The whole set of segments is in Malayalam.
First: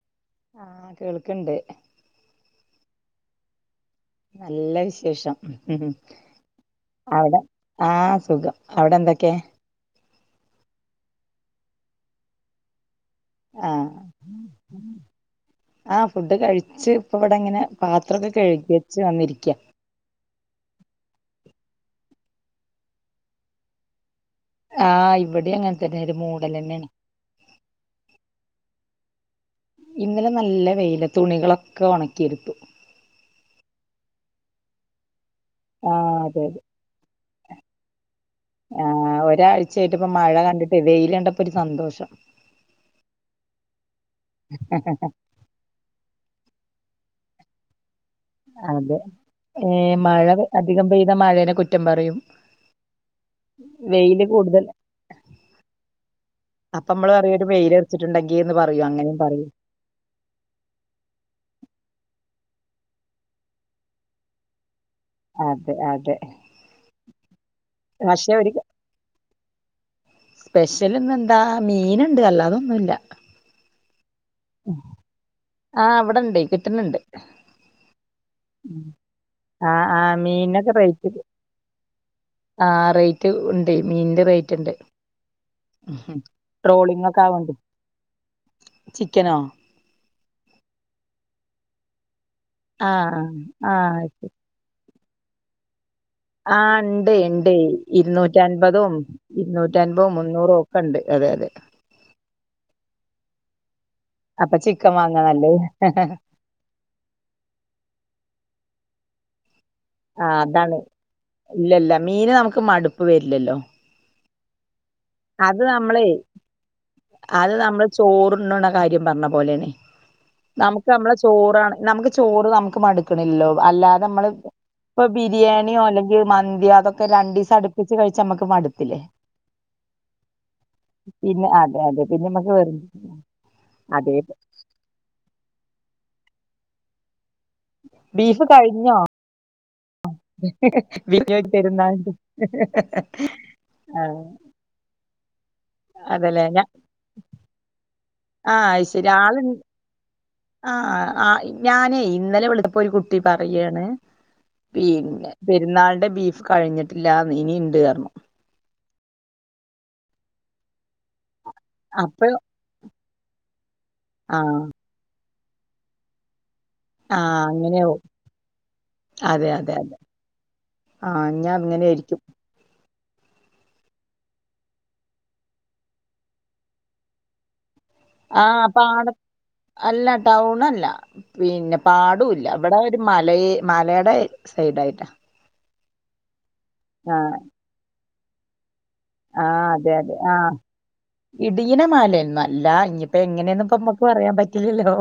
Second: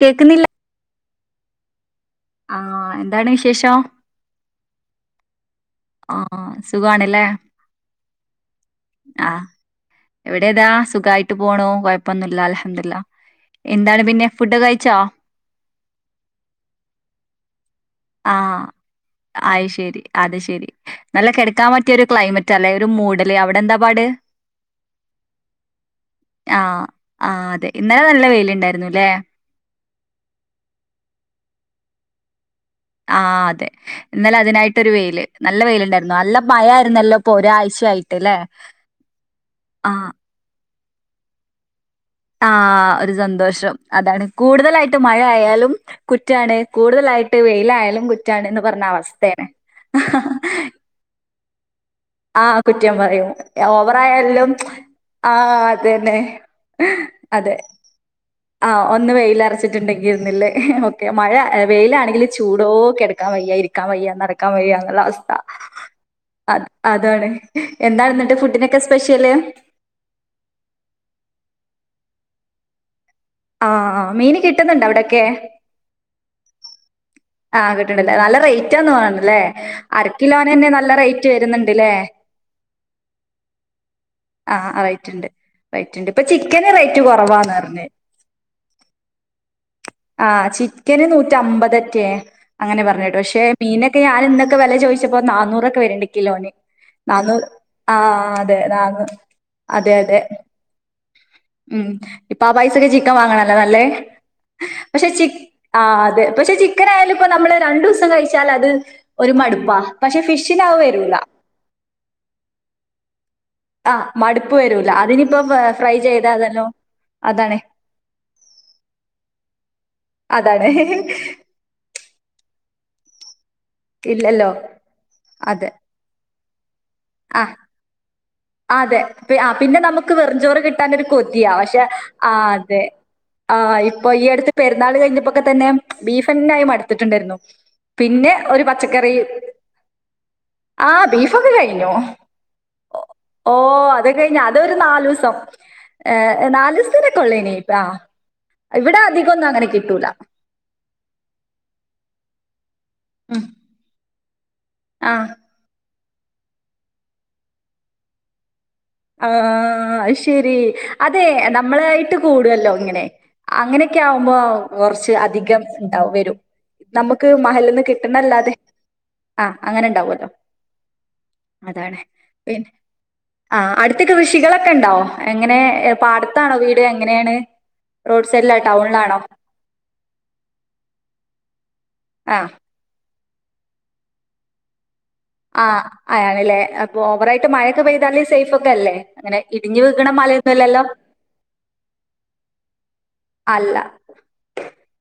കേക്ക് ന്നില്ല ആഹ് കേൾക്ക്ണ്ട് ആ എന്താണ് വിശേഷം നല്ല വിശേഷം ഉ ഹ് ആ സുഖാണല്ലേ അവിടെ ആ സുഖം അവിടെ ആ എന്തൊക്കെയ എവിടേതാ സുഖായിട്ട് പോണോ കൊഴപ്പൊന്നുല്ല അൽഹംദുലില്ലാഹ് എന്താണ് ആഹ് പിന്നെ ഫുഡൊക്കെ കഴിച്ചോ ആഹ് ഫുഡ് കഴിച്ച് ഇപ്പം ഇവിടെ ഇങ്ങനെ പാത്രൊക്കെ ആ കഴുകി വെച്ച് വന്നിരിക്കയാ ആയി ശരി അത് ശെരി നല്ല കിടക്കാൻ പറ്റിയ ഒരു ക്ലൈമറ്റാല്ലെ ഒരു മൂടല് അവിടെ എന്താ പാട് ആഹ് ഇവടിം അങ്ങനെ തന്നെ ഒരു ആ മൂടലന്നെയാണ് ആ അതെ ഇന്നലെ നല്ല വെയില് ഇണ്ടായിരുന്നുല്ലേ ഇന്നലെ നല്ല വെയില തുണികളൊക്കെ ഉണക്കിയെടുത്തു ആ അതെ ഇന്നാലെ അതിനായിട്ടൊരു വെയില് നല്ല വെയിലുണ്ടായിരുന്നു ആഹ് നല്ല അതെ അതെ മയായിരുന്നല്ലോ ഇപ്പൊ ഒരാഴ്ച ആയിട്ടല്ലെ ആഹ വെയിലേണ്ടപ്പോ ഒരു സന്തോഷം ആഹ് ഒരു സന്തോഷം അതാണ് കൂടുതലായിട്ട് മഴ ആയാലും കുറ്റാണ് കൂടുതലായിട്ട് വെയിലായാലും കു അതെ ഏ മഴ അധികം പെയ്ത മഴേനെ കുറ്റം പറയും ആ കുറ്റം പറയും വെയില് ഓവറായാലും കൂടുതൽ ആ അതന്നെ അപ്പ ഹെ നമ്മള് പറയും ഒരു അതെ വെയിലറച്ചിട്ടുണ്ടെങ്കി എന്ന് ആ പറയും ഒന്ന് അങ്ങനെയും പറയും വെയിലർച്ച ട്ടുണ്ടെങ്കിന്നുള്ളേ ഓക്കെ മഴ വെയിലാണെങ്കിൽ ചൂടോ ഒക്കെ കേടക്കാൻ വയ്യായിരി ക്കാൻ വയ്യ നടക്കാൻ വയ്യ എന്നൂള്ള അവസ് അതെ അതെ അതാണ് എന്താണ് പക്ഷെ എന്നിട്ട് ഒരു ഫുഡിനൊക്കെ സ്പെഷ്യല് സ്പെഷ്യൽ ഇന്നെന്താ മീന്ണ്ട് അല്ലാ അതൊന്നുല്ല ആഹ മീൻ കിട്ടുന്നുണ്ടോ അവിടൊക്കെ ആഹ് അവിടെണ്ടെ കിട്ടുന്ന്ണ്ട് ആഹ് കിട്ട്ണ്ട്ല്ലേ നല്ല റേറ്റ്ന്നോണല്ലേ ആഹ് ആഹ് അരക്കിലോനന്നെ നല്ല റേറ്റ് വരുന്നുണ്ട്ല്ലേ ആ റേറ്റ് ഉണ്ടെ മീന്റെ ആഹ് റേറ്റ്ണ്ട് റേറ്റ്ണ്ട്. റേറ്റ്ണ്ട്. ഉഹ് ഇപ്പൊ ചിക്കന് റേറ്റ് ട്രോളിംഗ് ഒക്കെ കൊറവാന്ന് ആയോണ്ടി പറഞ്ഞ്. ചിക്കനോ ആ ചിക്കന് നൂറ്റി അമ്പതറ്റെ അങ്ങനെ പറഞ്ഞേട്ടു ആഹ് പക്ഷെ മീനൊക്കെ ആഹ് ഞാൻ ഇന്നെക്കെ വെല ചോയ്ച്ചപ്പോ നാനൂറൊക്കെ വരണ്ട് ക്കേം ആ ഇണ്ട് ഇണ്ടെ ആഹ് അതെ ഇുന്നൂറ്റിഅൻപതും നാന്നൂ ഇരുന്നൂറ്റി അതെ അൻപോം അതെ. മുന്നൂറും ഒക്കെ ഇണ്ട് അതെ അതെ ഉം ഇപ്പൊ ആ പൈസക്ക് ചിക്കൻ വാങ്ങണല്ലോ നല്ലേ അപ്പൊ ചിക്കൻ പക്ഷെ വാങ്ങാ ചി ന്നല്ലേ ആഹ് അതെ പക്ഷെ ചിക്കൻ ആയാലും ഇപ്പം നമ്മള് രണ്ടു ദിവസം കഴിച്ചാൽ അത് ഒരു മടുപ്പാ പക്ഷെ ആഹ ഫിഷിന് അത് അതാണ് വരൂല. ഇല്ല ഇല്ല മീന് നമുക്ക് മടുപ്പ് വരില്ലല്ലോ ആ മടുപ്പ് വരൂല അതിനിപ്പോ അത് ഫ്രൈ നമ്മളെ ചെയ്ത അതല്ലോ അതാണ് ചോറുണ്ണ്ണ കാര്യം പറഞ്ഞ പോലെന്ന് അതാണ് നമുക്ക് നമ്മളെ ചോറാണ് നമുക്ക് ചോറ് നമുക്ക് മടുക്ക്ണല്ലോ അല്ലാതെ നമ്മള് ഇല്ലല്ലോ ഇപ്പൊ അതെ ബിരിയാണിയോ അല്ലെങ്കിൽ മന്ത്യോ അതൊക്കെ രണ്ടു ആഹ് ദിവസം അടുപ്പിച്ച് കഴിച്ച് നമ്മുക്ക് മടു അതെ പെ ആ പിന്നെ നമുക്ക് വെറുചോറ് കിട്ടാനൊരു പിന്നെ കൊതിയാ അതെ പക്ഷെ അതെ പിന്നെ ആ നമ്മക്ക് വെറു അതെ ആഹ് ഇപ്പൊ അതെ ഈ അടുത്ത് പെരുന്നാൾ കഴിഞ്ഞപ്പോക്കെ തന്നെ ബീഫന്നായി മടുത്തിട്ടുണ്ടായിരുന്നു പിന്നെ ബീഫ് ഒരു കഴിഞ്ഞോ പച്ചക്കറി ആഹ വിനിയോഗി ബീഫൊക്കെ കഴിഞ്ഞു പെരുന്നാളിന്റെ ഓ അത ആഹ് കഴിഞ്ഞ അതൊരു നാലുസം ഏ അതല്ലേ ഞ നാലുസത്തിണെക്കെള്ളേനി പ്പ ആഹ ഇവിടെ അധികംഒന്നും അങ്ങനെ കിട്ടൂല ആഹ ആ ഞാനേ ഇന്നലെ വിളിച്ചപ്പോ ഒരു കുട്ടി ഉം പറയാണ് ആഹ് പിന്നെ പെരുന്നാളന്റെ ബീഫ് കഴിഞ്ഞിട്ടില്ല ഇനി ഇണ്ട്ന്ന് പറഞ്ഞു ആഹ ശെരി അതെ നമ്മളായിട്ട് അപ്പഴ് കൂടുല്ലോ ഇങ്ങനെ അങ്ങനെയൊക്കെ ആകുമ്പോ ആഹ് കുറച്ച് അധികം ഉണ്ടാവ വരും നമുക്ക് ആഹ് മഹൽ നിന്ന് അങ്ങനെയാവും കിട്ടണല്ലാതെ ആഹ അങ്ങനെണ്ടാവല്ലോ ആഹ ഞാൻ അങ്ങനെയായിയിരിക്കും പിന്നെ ആ അടുത്തൊക്കെ കൃഷികളൊക്കെ ഉണ്ടാവോ എങ്ങനെ പാടത്താണോ വീട് എങ്ങനെയാണ് റോഡ് സൈഡിലാ ആഹ് പാട ടൗണിലാണോ? അല്ല ടൗൺല്ല പിന്നെ പാടില്ല ആഹ് ഇവിടെ മല മലയുടെ സൈഡ ആയിട്ടാ ആ അയാണല്ലേ അപ്പൊ ഓവറായിട്ട് മഴയൊക്കെ പെയ്താല സേഫ് ഒക്കെ അല്ലേ അങ്ങനെ ആഹ ഇടിഞ്ഞ് അതെ വീകണ അതെ ആഹ മലയൊന്നുമല്ലല്ലോ? ഇടന മലയന്നുംല്ല ഇ അപ്പൊ എങ്ങനെയൊന്നുംപ്പമ്മക്ക് പറയാൻ പറ്റില്ലല്ലോ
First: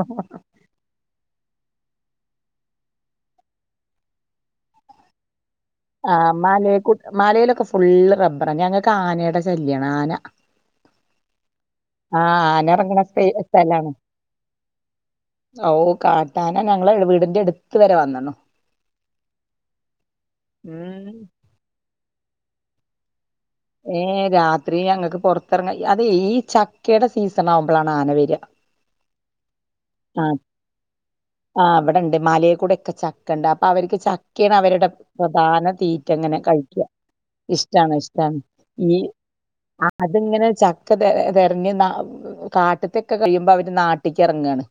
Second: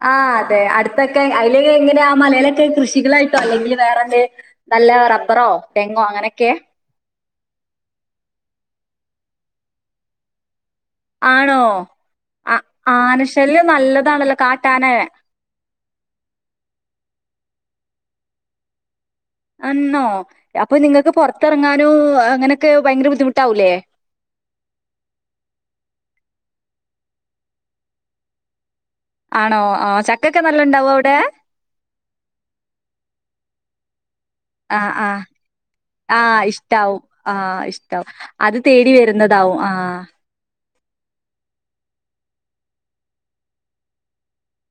അ അടുത്ത ഇതൊക്കെ അതില് എങ്ങനെ ആ മലയിലൊക്കെ കൃഷികളായിട്ടോ അല്ലെങ്കിൽ വേറെന്തെ നല്ല റബ്ബറോ തെങ്ങോ ആഹ അങ്ങനെയൊക്കെ മലൽ മലയിലൊക്കെ ഫുള്ള് റബ്ബറാ ഞങ്ങക്ക് ആനയുടെ ശല്യമാണ് ആന ആണോ ആ ആന ഇറങ്ങണ സ്ഥ- ആനശല്യം സ്ഥലാണ് നല്ലതാണല്ലോ കാട്ടാന ഓ കാട്ടാന ഞങ്ങളുടെ വീടിന്റെ അടുത്ത് വരെ വന്നണോ അന്നോ അപ്പൊ ഉം നിങ്ങൾക്ക് പുറത്തിറങ്ങാനും അങ്ങനൊക്കെ ഭയങ്കര ബുദ്ധിമുട്ടാവൂല്ലേ ഏഹ രാത്രി ഞങ്ങൾക്ക് പുറത്തിറങ്ങ അതെ ഈ ചക്കയുടെ സീസൺ ആവുമ്പോളാണ് ആന വരിക ആണോ ആഹ ചക്കൊക്കെ നല്ല ഉണ്ടാവോ അവിടെ ആ അവിടെണ്ട് മാലൽ കൂടെ ഒക്കെ ചക്ക ഉണ്ട് അപ്പൊ അവർക്ക് ചക്കാണ് ആ അവരുടെ ആ പ്രധാന തീറ്റ ആ അങ്ങനെ കഴിക്കും ഇഷ്ടാവും ആ ഇഷ്ടണ ഇഷ്ടാവും ഇഷ്ടമാണ് അത് ഈ തേടി വരുന്നതാവും ആ അതിങ്ങനെ ച ഒക്കെ തിറഞ്ഞ് കാട്ടത്തൊക്കെ കഴിയുമ്പോ അവര് നാട്ടിലക്ക് ഇറങ്ങുവയാണ്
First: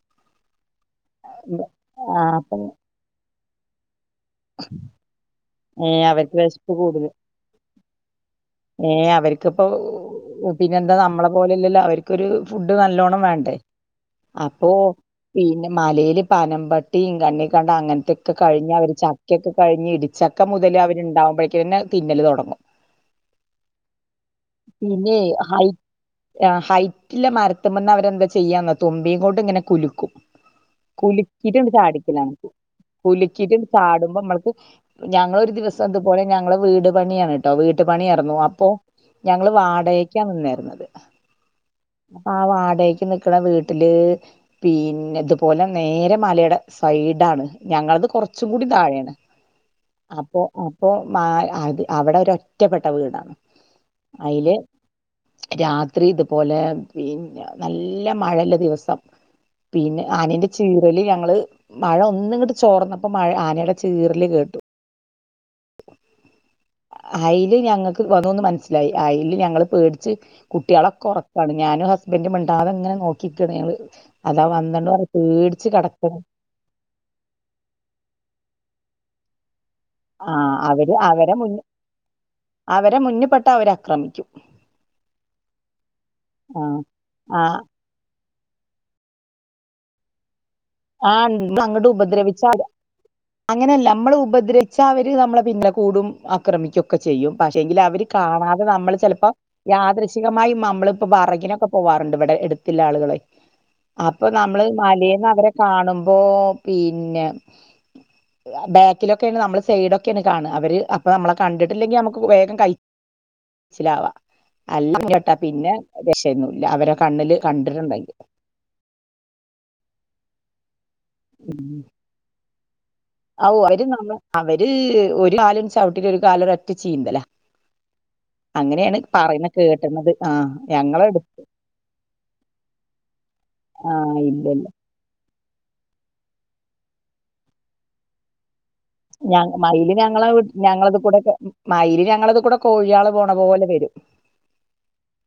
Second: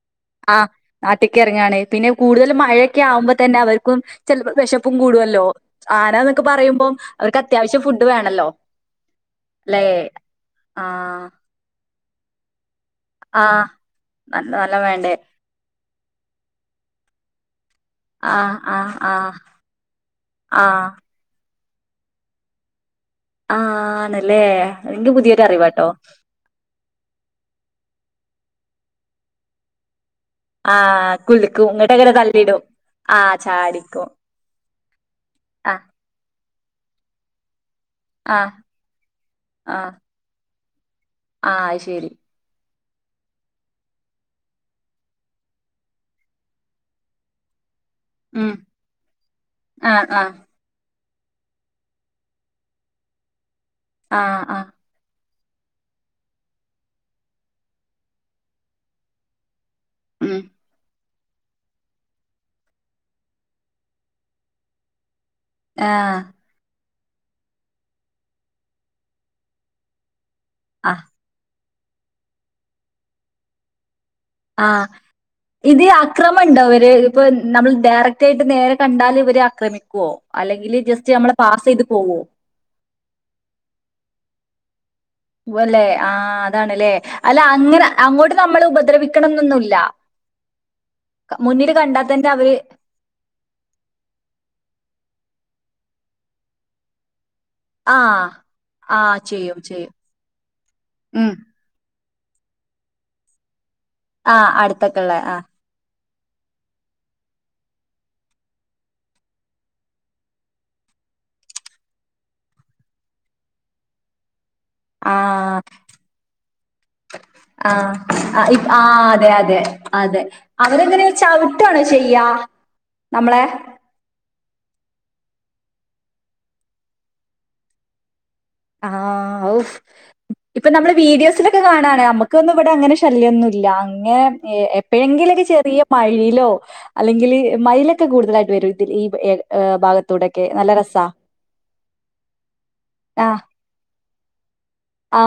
ആ നാട്ടേക്ക ഇറങ്ങാണ് പിന്നെ ആഹ് കൂടുതൽ അപ്പൊ മഴയൊക്കെ ആവുമ്പോ തന്നെ അവർക്കും ചിലപ്പോ വിശപ്പും കൂടുല്ലോ ഏഹ് ആന അവർക്ക് എന്നൊക്കെ വെശപ്പ് പറയുമ്പോം അവർക്ക് അത്യാവശ്യം ഫുഡ് വേണല്ലോ ഏ അവർക്കിപ്പോ അല്ലെ പിന്നെ എന്താ ആഹ് നമ്മളെ പോലെല്ലല്ലോ അവർക്കൊരു ഫുഡ് നല്ലോണം വേണ്ട ആഹ് നല്ല അപ്പോ നല്ല വേണ്ടേ പിന്നെ മലയില് പനമ്പട്ടി കണണ്ടങ്ങന ഇതൊക്കെ ആഹ് കഴിഞ്ഞ് അവർ ആഹ് ആഹ് ചക്കൊക്കെ കഴിഞ്ഞ് ഇടിച്ചക്ക മുതല് ആഹ് അവരുണ്ടാവകുമ്പഴേക്കുംന്നെ തിന്നല് തുടങ്ങും ആ ആണല്ലേ എക്ക് പുതിയൊരു അറിവട്ടോ ഹൈറ്റില് മരത്തുമ്പെന്ന് അവരെന്താ ചെയ്യാന്ന തുമ്പയും കൊണ്ട് ഇങ്ങനെ കുലുക്കും ആഹ് കുലുക്കും കുലക്കിട്ടൊണ്ട് ഇങ്ങട്ട് അങ്ങനെ ചാടിക്കല നക്ക് തള്ളിയിടും ആഹ് കുലുക്കിട്ട ചാടിക്കും ചാടുമ്പോ നമ്മൾക്ക് ഞങ്ങളൊ ഒരു ആഹ് ദിവസം എതുപോലെ ഞങ്ങള് വീട് പണിയാണ് കേട്ടോ വീട്ടു പണിയ ന്നു ആഹ് അപ്പോ ഞങ്ങള് വാടകക്കാ നിന്നായിരുന്നത് ആ ശരി അപ്പൊ ആ വാടക്ക് നിക്കണ വീട്ടില് പിന്നെതുപോലെ നേരെ മലയുടെ സൈഡാണ് ഞങ്ങളത് കുറച്ച ഉം കൂടി താഴെയാണ് ആഹ് ആഹ് അപ്പോ അപ്പോ അവിടെ ഒ ഒറ്റപ്പെട്ട ട്ട വീടാണ് ആഹ് അതില് ആഹ് രാത്രി ഇതുപോലെ പിന്നെ നല്ല മഴല്ല ദിവസം പിന്നെ ഉം ആനന്റെ ചീറല് ഞങ്ങള് മഴ ഒന്നും ഇങ്ങോട്ട് ചോർന്നപ്പോ മഴ ആനയുടെ ചീറിൽ കേട്ടു ആഹ അയല് ഞങ്ങക്ക് വന്നന്ന് മനസ്സിലായി അയല് ഞങ്ങള്ൾ പേടിച്ച് കുട്ടികളൊക്ക ആഹ് ഉറക്കാണ് ഞാനും ഹസ്ബൻറുംമിണ്ടാതങ്ങനെ നോക്കിക്കാണങ്ങള് അതാ വന്നോണ്ട് പറഞ് പേടിച്ച് കിടക്ക ണ്ടോ അവര് ഇപ്പ നമ്മൾ ഡയറക്റ്റ് ആയിട്ട് നേരെ കണ്ടാല് വര് അക്രമി ക്കോ ആഹ് അല്ലെങ്കിൽ അവര് ജസ്റ്റ് നമ്മളെ അവരെ മുന്ന് പാസ് ചെയ്ത് പോവോ അവരെ മുന്നിപെട്ട അവര്ക്രമിക്കും വുഅല്ലെ ആഹ് ആഹ് അതാണ്ല്ലേ അല്ല ആഹ് അങ്ങനെ അങ്ങോട്ട് നമ്മൾ ഉപദ്രവിക്കണം എന്നൊന്നുല്ല ആഹ് ഇങ്ങള് അങ്ങട്ട് തന്നെ അവര് ഉപദ്രവിച്ചാല് അങ്ങനെയല്ല നമ്മള് ഉപദ്രിച്ച അവര് നമ്മളെ പിന്നല കൂടും ആക്രമിക്കും ക്കെ ചെയ്യും പക്ഷെങ്കിൽ ആ അവര് കാണാതെ നമ്മള് ആ ചിലപ്പോ ചെയ്യും ചെയ്യും യാദൃശികമായും നമ്മളിപ്പോ ഉം വറകിനൊക്കെ പോവാറുണ്ട് ഇവടെ എടുത്തില്ല ആളുകളെ അപ്പൊ ആ നമ്മള് അടുത്തൊക്കെയുള്ള മലേന്ന് ആ അവരെ കാണുമ്പോ പിന്നെ ബാക്കിലൊക്കെണ് നമ്മള് സൈഡൊക്കെണ് കാണാ അവര് അപ്പൊ നമ്മളെ കണ്ടിട്ടില്ലെങ്കി നമുക്ക് വേഗം കയി ച്ചിലാവാ [unintelligible] ആ പെട്ടാ പിന്നെ രക്ഷയൊന്നുംല്ല അവരെ കണ്ണില് ആ കണ്ട്ട്ടുണ്ടെങ്കി ആ ഇ ആഅതെ അതെ അതെ അവര് എങ്ങനെ ചവ്ട്ടാണോ ചെയ്യാ നമ്മളെ ആവൂ അവര് നമ്മ അവര് ഒരു കാല് ചവിട്ടിട്ട് ഒരു കാല് ഒരൊറ്റ ചീന്തലാ ആ അങ്ങനെയാണ് പറയുന്ന വൂ കേട്ടണത് ആഹ് ഇപ്പൊ നമ്മള് ഞങ്ങളെടു വീഡിയോസിലൊക്കെ കാണാനാ നമ്മുക്ക് ഒന്നും ഇവടെ അങ്ങനെ ഇഷ് ശല്യന്നുല്ല അങ്ങനെ ആഹ് ഇല്ല എ എ എപ്പഴെങ്കിലൊക്കെ ചെറിയ മയിലോ അല്ലെങ്കില് മയിലൊക്കെ കൂടുതലായിട്ട് വരും. ഇതിൽ ഈ ഞ ഏഹ് മയില് ഞങ്ങളെ ഭാഗത്തൂടൊക്കെ നല്ല രസാ ഞങ്ങളത്കൂടെ ഒക്കെ മയില് ഞങ്ങളത് കൂടെ കോഴ്യാള് പോണ പോലെ വരും. ആ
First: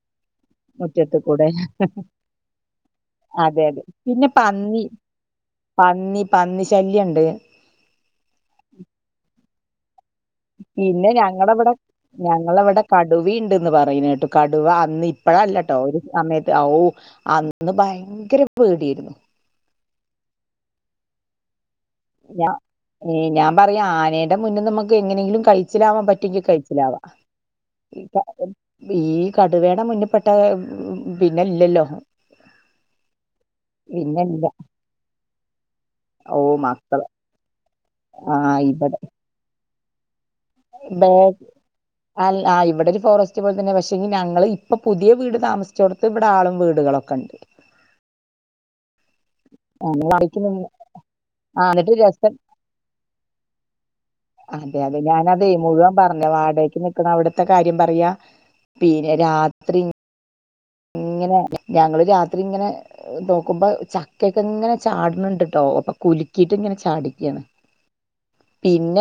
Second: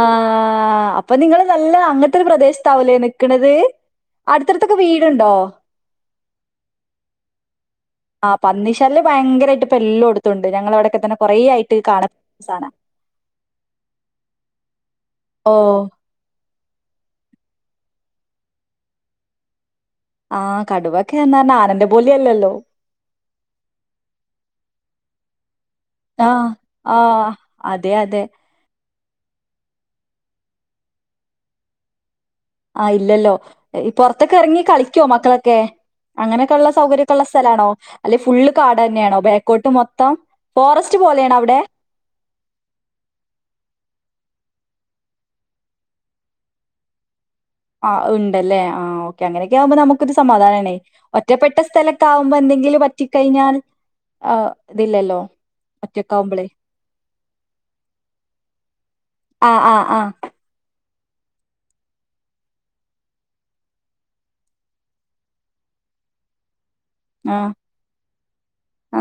ആ അപ്പൊ മുറ്റത്ത് നിങ്ങള് കൂടെ നല്ല അങ്ങൻത്തെര് പ്രദേശത്താവുലെ നിക്ക്‌ണത് അതെ അതെ പിന്നെ അടുത്തടുത്തൊക്കെ പന്നി വീട്ണ്ടോ പന്നി പന്നി ശല്യ ഇണ്ട് ആ പന്നിശല്യ ഭയങ്കരായിട്ട് ഇപ്പ എല്ലോട്ത്തുണ്ട് ഞങ്ങളെ ഇവടൊക്കെ തന്നെ കുറേ ആയിട്ട് കാണ സാനാ കടുവീണ്ടന്ന് പറയ്ണെ കേട്ടു കടുവ അന്ന് ഇപ്പഴല്ലട്ടോ ഓഹ് ഒ സമയത്ത് ഔ അന്ന് ഭയങ്കര പേടിയര്ന്നു. ആ കടുവക്കെർഞ്ഞാ ആനന്റെ ഞാ പോലയല്ലല്ലോ ഏ ഞാൻ പറയാ ആനേന്റെ മുന്ന് ന്ന് മുക്ക് എങ്ങനെങ്കിലും കയ് ച്ചിലാവാൻ പറ്റൊങ്കി ആഹ് കയ്ച്ചിലാവാ ആഹ് അതെ അതെ ഈ കടുവേടെ മുന്ന്പ്പെട്ട പിന്നെ ഇല്ലല്ലോ ആ ഇല്ലല്ലോ പിന്നെ പൊർത്ത്ക്ക്‌ ഇല്ല എർങ്ങി കളിക്കോ മക്കളൊക്കെ ഓ അങ്ങനെയൊക്കെ ഉള്ള സൗകര്യം മക്കള് ഒക്കള്ള സ്ഥലാണോ അല്ലെങ്കി ആ ഫുള്ള് ഇവിടെ കാടന്നെണോ ബേക്കോട്ട് മൊത്തം ഫോറസ്റ്റ് ബേ പോലെയാണോ അവിടെ അൽ ആ ഇവടെ ഒരു ഫോറസ്റ്റ് പോൽ തന്നെ പക്ഷെ ഞങ്ങള് ഇപ്പൊ പുതിയ വീട് താമസിച്ചോട് ത്ത് ഇവടെ ആളും വീടുകളൊക്കെ ഇണ്ട് ആ. ഇണ്ടല്ലേ ആ ഓ അങ്ങനെയൊക്കെ ആവുമ്പോ നമുക്കൊരു വാടകക്ക് നിന്ന് സമാധാനാണെ ഒറ്റപ്പെട്ട ആ എന്നിട്ട് സ്ഥലൊക്കെ രസം ആവുമ്പോ എന്തെങ്കിലും പറ്റിക്കഴിഞ്ഞാൽ ആ അതെ അതെ ഇതില്ലല്ലോ ഞാനതേ മുഴുവൻ പറഞ്ഞ ഒറ്റക്കാവുമ്പളേ വാടകയ്ക്ക് നിക്ക്‌ണ അവ്ട്ത്തെ കാര്യം പറയാ പിന്നെ ആ ആ രാത്രി ആ ഇങ്ങനെ ഞങ്ങള് രാത്രി ഇങ്ങനെ നോക്കുമ്പോ ചക്കക്കെ ഇങ്ങനെ ചാട്ണ് ണ്ട്ട്ടോ അപ്പൊ കുൽക്കിട്ട് ഇങ്ങനെ ചാടി ആ യാണ്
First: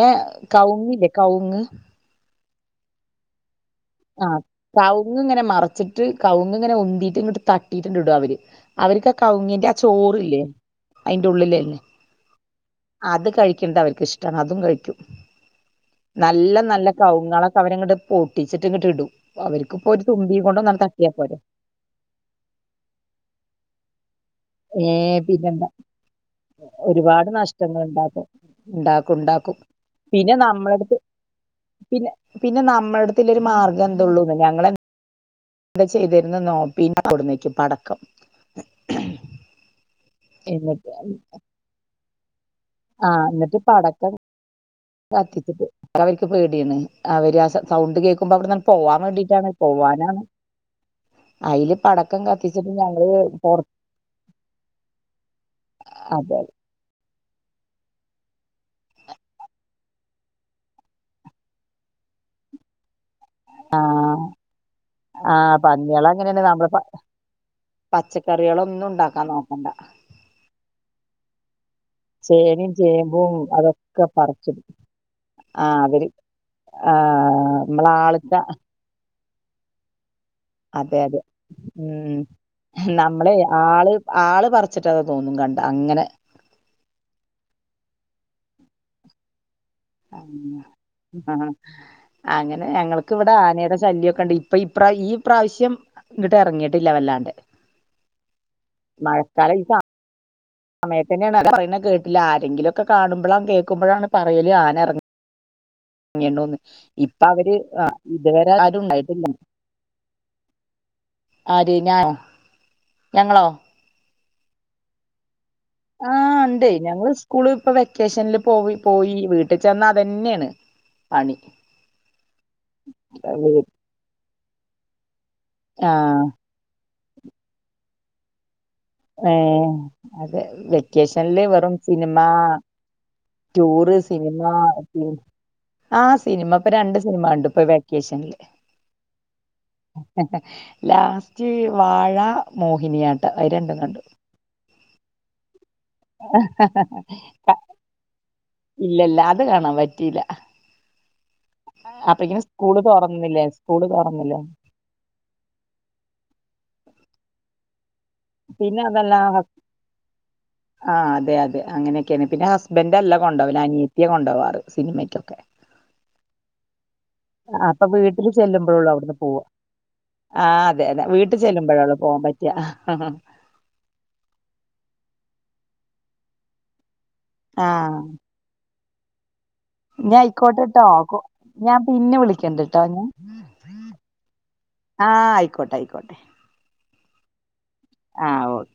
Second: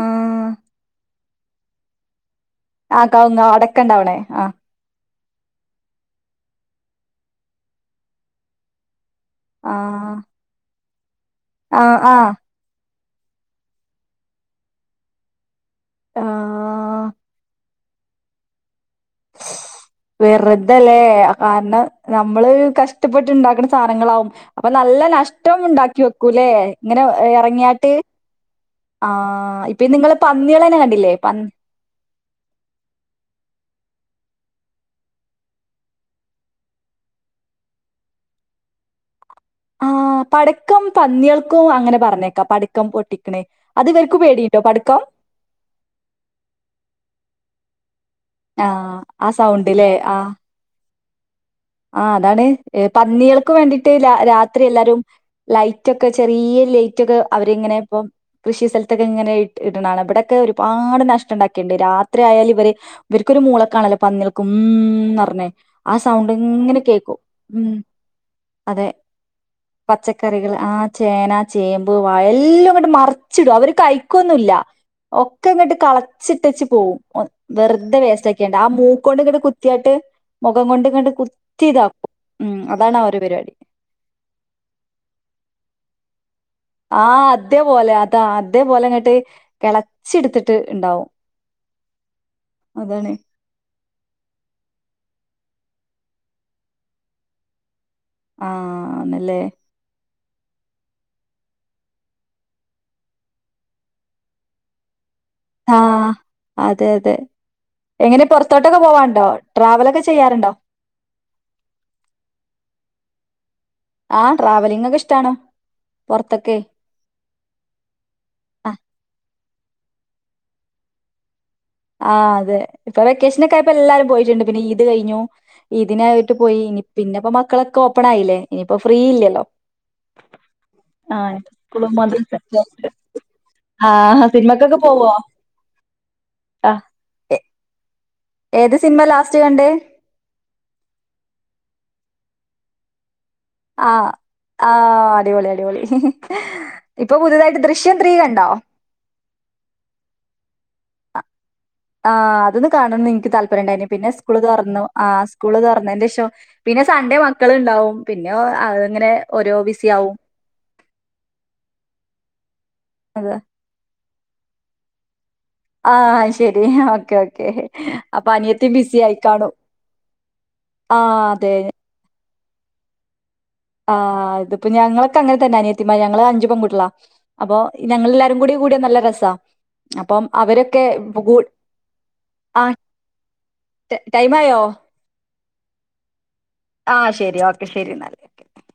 ആ കൗങ്ങില്ലേ കൗങ്ങ് ആ കൗങ്ങ് അടക്ക ഇണ്ടാവ്ണെ ആ കവുങ് ഇങ്ങനെ മർച്ചിട്ട് കവുങ്ങ് ഇങ്ങനെ ഉന്തിയിട്ട് ഇങ്ങട്ട് തട്ടിയിട്ടിടും അവര് അവര്ക്ക് കൗങ്ങിന്റെ ആ ചോറില്ലേ അയിന്റെ ഉള്ളിലെ ആ ആ അത് കഴിക്ക്‌ൺത് അവര്ക്ക് ഇഷ്ടാണ് അതും കഴിക്കും നല്ല നല്ല ആ കവുങ്ങാളൊക്കെ അവരങ്ങട് പൊട്ടിച്ട്ട് ഇങ്ങട്ട് ഇടും അവര്ക്ക്‌ ഇപ്പോ ഒരു തുമ്പിയും കൊണ്ട [unintelligible] ഏയ് ആന് നമ്മള് കഷ്ടപ്പെട്ട് ഇണ്ടാക്കുന്ന സാധനങ്ങളാവും അപ്പൊ നല്ല ഏഹ് നഷ്ട്ടം പിന്നെന്താ ഉണ്ടാക്കി വെക്കൂല്ലെ ഇങ്ങനെ ഒരുപാട് നഷ്ടങ്ങൾ എറങ്ങിയാട്ട് ഉണ്ടാക്കും ആ ഉണ്ടാക്കും ഉണ്ടാക്കും ഇപ്പ നിങ്ങള് പിന്നെ പന്നികൾ തന്നെ നമ്മളടുത്ത് കണ്ടില്ലേ പ പിന്നെ പിന്നെ നമ്മടത്തൊരു മാർഗ്ഗം എന്ത്‌ ഉള്ളൂന്ന് ഞങ്ങള് - എന്താ ചെയ്തിരുന്നന്നോ പിന്നെ കൊണ്ട് വന്ന് വെക്കും പടക്കം ആഹ് പടക്കം എന്നിട്ട് പന്നികൾക്കും അങ്ങനെ പറഞ്ഞേക്കാം പടക്കം പൊട്ടിക്കണേ അത് ഇവർക്കും പേടിയുണ്ടോ പടക്കം കാത്തിട്ടിട്ട് അവർക്ക് പേടിണ് അവര് ആ സൗണ്ട് കേൾക്കുമ്പോ അവിടെ അങ്ങ് പോവാൻ ആഹ് ആ വേണ്ടിട്ടാണ് സൗണ്ട്ല്ലേ ആ പോവാനാണ് അയില് ആഹ് പടക്കം അതാണ് കത്തിച്ചിട്ട് ഞങ്ങള് പന്നികൾക്ക് പൊറ വേണ്ടിട്ട് രാത്രി എല്ലാരും- ലൈറ്റൊക്കെ അതെ ചെറിയ ലൈറ്റ് ഒക്കെ അവരിങ്ങനെ ഇപ്പം- കൃഷി സ്ഥലത്തൊക്കെ ഇങ്ങനെ ഇടണം ഇവിടെക്കെ ഒരുപാട് നഷ്ട്ടം ഉണ്ടാക്കിട്ടണ്ട് രാത്രി ആയാൽ ഇവര്- ഇവർക്കൊരു മൂളക്കാണല്ലോ ആഹ് പന്നികൾക്കും മൂം എന്ന് പറഞ്ഞ് ആഹ് ആ പന്നികള് സൗ അങ്ങനെയാണ് നമ്മള് പ ണ്ടിങ്ങനെ കേക്കും ഉം പച്ചക്കറികളൊന്നും അതെ ഉണ്ടാക്കാൻ നോക്കണ്ട പച്ചക്കറികൾ ആ ചേന ചേമ്പ് വാഴ എല്ലാം ചേനയും ഇങ്ങട്ട് ചേമ്പും മറിച്ചിടും അവര് അതൊക്കെ കഴിക്കുവൊന്നുവില്ല പറിച്ചിടും ഒക്കെ ഇങ്ങോട്ട് ആഹ് അവര് കളച്ചിട്ടെച്ച് പോവും ആഹ് നമ്മള വെറുതെ വേസ്റ്റ് ആള്ക്ക ആക്കേണ്ട ആ മൂക്കൊണ്ട് ഇങ്ങട്ട് കു- കുത്തിയായിട്ട് മുഖം കൊണ്ട് അതെ ഇങ്ങട്ട് അതെ കുത്തി ഇതാക്കും ഉം ഉം അതാണ് ആ ഒരു നമ്മളെ പരിപാടി ആള് ആള് പറിച്ചിട്ടതാന്ന് തോന്നും കണ്ട അങ്ങനെ ആഹ് അതേ പോലെ അതാ അതേ പോലെങ്ങട്ട്- അങ്ങ ആ അങ്ങനെ അതാണ് ഞങ്ങൾക്ക് ഇവടെ ആനെടെ ശല്യ ഒക്കെണ്ട് അപ്പൊ ഇപ്ര ഈ പ്രാവശ്യം ഇങ്ങിട്ട് ഇറങ്ങിയിട്ടില്ല വല്ലാണ്ട് ആഹ് അ നല്ലേ മഴക്കാലം ഈ സമയത്ത് തന്നെയാണ് പറയുന്നത് കേട്ടില്ല ആരെങ്കിലൊക്കെ കാണുമ്പോഴാണ് കേൾക്കുമ്പോഴാണ് പറയല് ആന എറങ്ങി ആഹ് ങ്ങിയെണ്ണൂന്ന് അതെ അതെ ഇപ്പ അവര് അഹ് എങ്ങനെ ഇതുവരെ പുറത്തോട്ടൊക്കെ ആരും ഉണ്ടായിട്ടില്ല പോവാണ്ടോ ട്രാവലൊക്കെ ചെയ്യാറുണ്ടോ ആര് ഞാ ഞങ്ങളോ ആഹ് ട്രാവലിംഗക്കെ ഇഷ്ട്ടാണ് ആഹ്ണ്ടേ ഞങ്ങള്സ് കൂള്പ്പൊ വെക്കേഷനിൽ ആ പോയി പോയി വീട്ടി ചെന്ന അതന്നെണ് പണി ആഹ് അതെ ഇപ്പൊ വെക്കേഷനക്കെ ആയപ്പോ എല്ലാരും പോയിറ്റ്ണ്ട് പിന്നെ ഈദ് കഴിഞ്ഞു ആഹ് ഈതിനായിട്ട് പോയി ഇനി പിന്നെപ്പോ മക്കളൊക്കെ ഓപ്പണായില്ലേ ഏഹ് അത് ആഹ് വെക്കേഷനില് ഇനിപ്പോ വെറും സ്കൂളും സിനിമാ മദ്രസയും ഒക്കെ ആയിട്ട് ടുറ് ആഹ് സിനിമ സിനിമക്കൊക്കെ പോവോ ഉം ആഹ് ആ സിനിമപ്പൊ രണ്ട് സിനിമ എ- കണ്ടുപ്പൊ വെക്കേഷനില് ഏത് സിനിമേ ലാസ്റ്റ് കണ്ട് ലാസ്റ്റ് വാഴ മോഹിനിയാട്ട അഹ് രണ്ടും കണ്ടു ആഹ് ആഹ് അടിപൊളി അടിപൊളി ഇപ്പൊ പുതുതായിട്ട് ദൃശ്യം ത്രീ കണ്ടോ ഇല്ല ഇല്ല അത് കാണാ പറ്റില ആഹ് അതൊന്ന് സ്കൂള് കാണന്ന് എനിക്ക് തുറന്നില്ലേ താപര്യണ്ടായിന് സ്കൂള് പിന്നെ സ്കൂള് തുറന്നില്ലേ തുറന്നു ആഹ് സ്കൂള് തുറന്നന്റെ ശേഷം പിന്നെ സൺഡേ മക്കള്ണ്ടാവും പ്പൊ പിന്നെ അത്ങ്ങനെ അതല്ല ഓരോ ബിസി ആവും ആഹ് അതെ അത അങ്ങനെക്കെണ് പിന്നെ ഹസ്ബൻഡ് അല്ല അത് കൊണ്ടോവല് അനിയ ത്തിയാ കൊണ്ടോവാർ സിനിമയ്ക്കൊക്കെ ആഹ് ശെരി ഓക്കേ ഓക്കേ അപ്പൊ അനിയത്തി ബിസി ആയികാണും ആഹ് അതെ അതെ വീട്ടു ചെല്ലുമ്പോഴേള്ളു പോവാൻ പറ്റ ആഹ് ഇത്പ്പ ഞങ്ങളൊക്കെ അങ്ങനെ തന്നെ അനിയത്തിമാ ഞങ്ങള് അഞ്ചു പെൺകുട്ടളാ അപ്പൊ ആഹ് ഞങ്ങളല്ലാരും കൂടി കൂടിയ നല്ല രസാ ഇഞ്ഞ അപ്പം അവരൊക്കെ അയ്ക്കോട്ടട്ടോ ഇപ്പൊ കൂ ഞാ പിന്നെ വിളിക്കണ്ട്ട്ടോ ഞാ ടൈംമായോ ആഹ് അയിക്കോട്ടെ അയിക്കോട്ടെ ആഹ് ശരി ഓക്കെ ശരിന്നാ ഓക്കെ